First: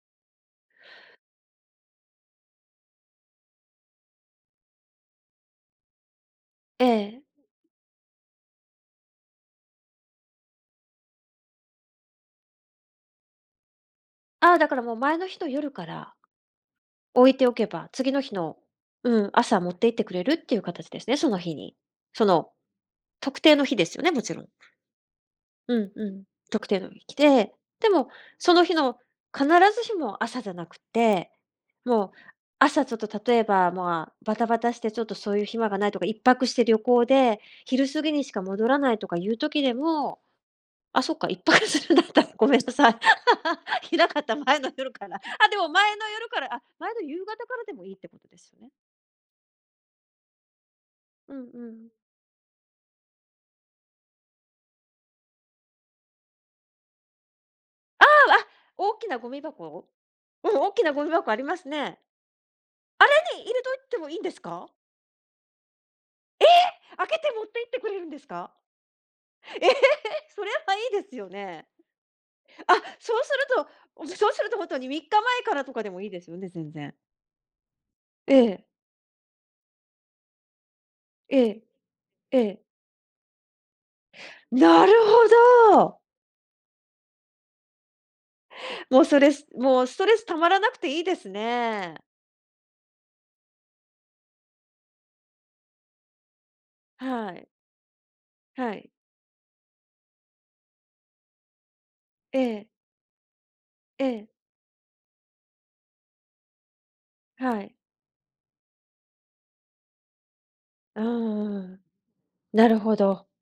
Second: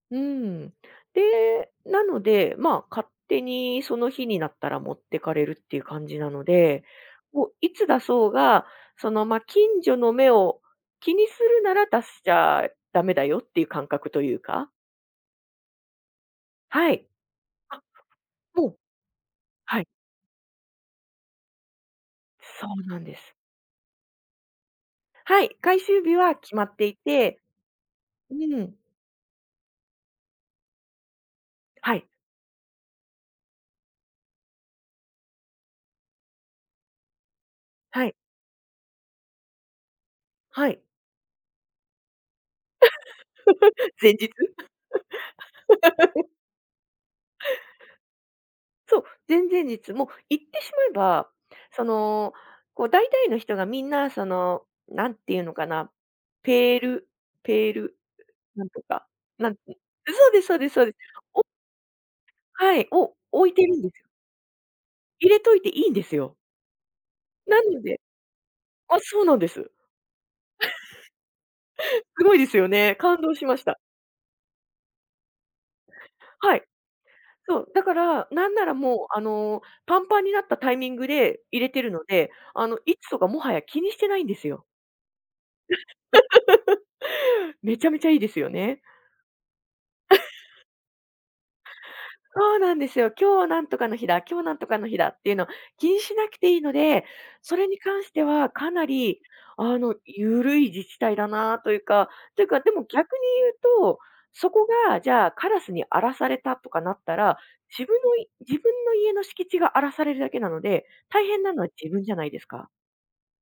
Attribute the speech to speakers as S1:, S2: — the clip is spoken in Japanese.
S1: うーん。で、なので、まあ、勝手にその日になったら持ってかれるっていう感じなので、
S2: ええ。
S1: もういつ出そうが、その、ま、近所の目を気にするなら、出しちゃだめだよっていう感覚という
S2: ああ、だ
S1: か。
S2: からもう、前の日の夜から、
S1: はい。
S2: 置いておけ
S1: あ、
S2: ば、次の日の、
S1: ほう。
S2: うん、朝持っ
S1: はい。
S2: て行ってくれるっていう形ですね、その日に。その、
S1: そうなんです。
S2: 特定の日ですよね、もちろん。
S1: はい、回
S2: うん
S1: 収
S2: う
S1: 日
S2: ん。
S1: は決ま
S2: 特
S1: っ
S2: 定
S1: て
S2: の
S1: い
S2: 日来
S1: て。
S2: て、でも、
S1: う
S2: その日
S1: ん。
S2: の必ずしも朝じゃなくって、
S1: はい。
S2: もう朝ちょっと、例えばまあ、バタバタしてちょっとそういう暇がないとか、1泊して旅行で、昼過
S1: は
S2: ぎ
S1: い。
S2: にしか戻らないとかいう時でも、
S1: はい。
S2: あ、そっか、1泊するんだったら、ごめんなさい。い な
S1: 前
S2: かっ
S1: 日。
S2: た前の夜から。あ、でも前の夜 からあ、前の夕方からでもいいってことですよね。
S1: そう、前々日、もう言ってしまえば、
S2: うんう
S1: そ
S2: ん。
S1: の、こう大体の人がみんなその、なんていうのかな、ペールペール、
S2: ああ、あ、
S1: なんと
S2: 大き
S1: か、
S2: なゴミ
S1: なんん
S2: 箱
S1: そうです
S2: う
S1: そう
S2: ん、
S1: で
S2: 大
S1: す
S2: き
S1: そうで
S2: な
S1: す、
S2: ゴミ箱あり
S1: お
S2: ますね。
S1: はい、
S2: 穴
S1: お
S2: に
S1: 置
S2: 入
S1: い
S2: れ
S1: て
S2: と
S1: る
S2: い
S1: んで
S2: て
S1: す。
S2: もいんですか？
S1: 入れといていいんですよ。
S2: ええ、開けて持っ
S1: な
S2: て行って
S1: の
S2: く
S1: で
S2: れるんですか？
S1: ああ、そうなんで
S2: え
S1: す。
S2: え、それはいいですよね。
S1: すごいですよ
S2: あっ、
S1: ね。
S2: そ
S1: 感
S2: うす
S1: 動しました。
S2: ると、そうすると、ほんとに3日前からとかでもいいですよね、
S1: はい。
S2: 全然。
S1: そう、だから、
S2: え
S1: なん
S2: え。
S1: ならもう、あの、パンパンになったタイミングで、
S2: え
S1: 入
S2: え、
S1: れてるので、
S2: ええ。
S1: あの、いつとか、もはや気にしてないんですよ。
S2: なるほど。
S1: めちゃめちゃいいですよね。
S2: もうそれもう、ストレス溜まら なくていいですね。
S1: そうなんですよ。今日はなんとかの日だ、今日なんとかの日だっていうの、気にしなくていいので、
S2: はい。
S1: それに関してはか
S2: は
S1: な
S2: い。
S1: りあの、ゆるい自治体だなあというか
S2: え
S1: というか。
S2: え。
S1: でも逆に言うと、
S2: ええ。
S1: そこがじゃあ、カラスに荒らされたとかなったら、
S2: はい。
S1: 自分のい自分の家の敷地が荒らされるだけなので、
S2: うん
S1: 大変
S2: う
S1: な
S2: んう
S1: のは
S2: ん。
S1: 自分じゃないです
S2: な
S1: か。
S2: るほど。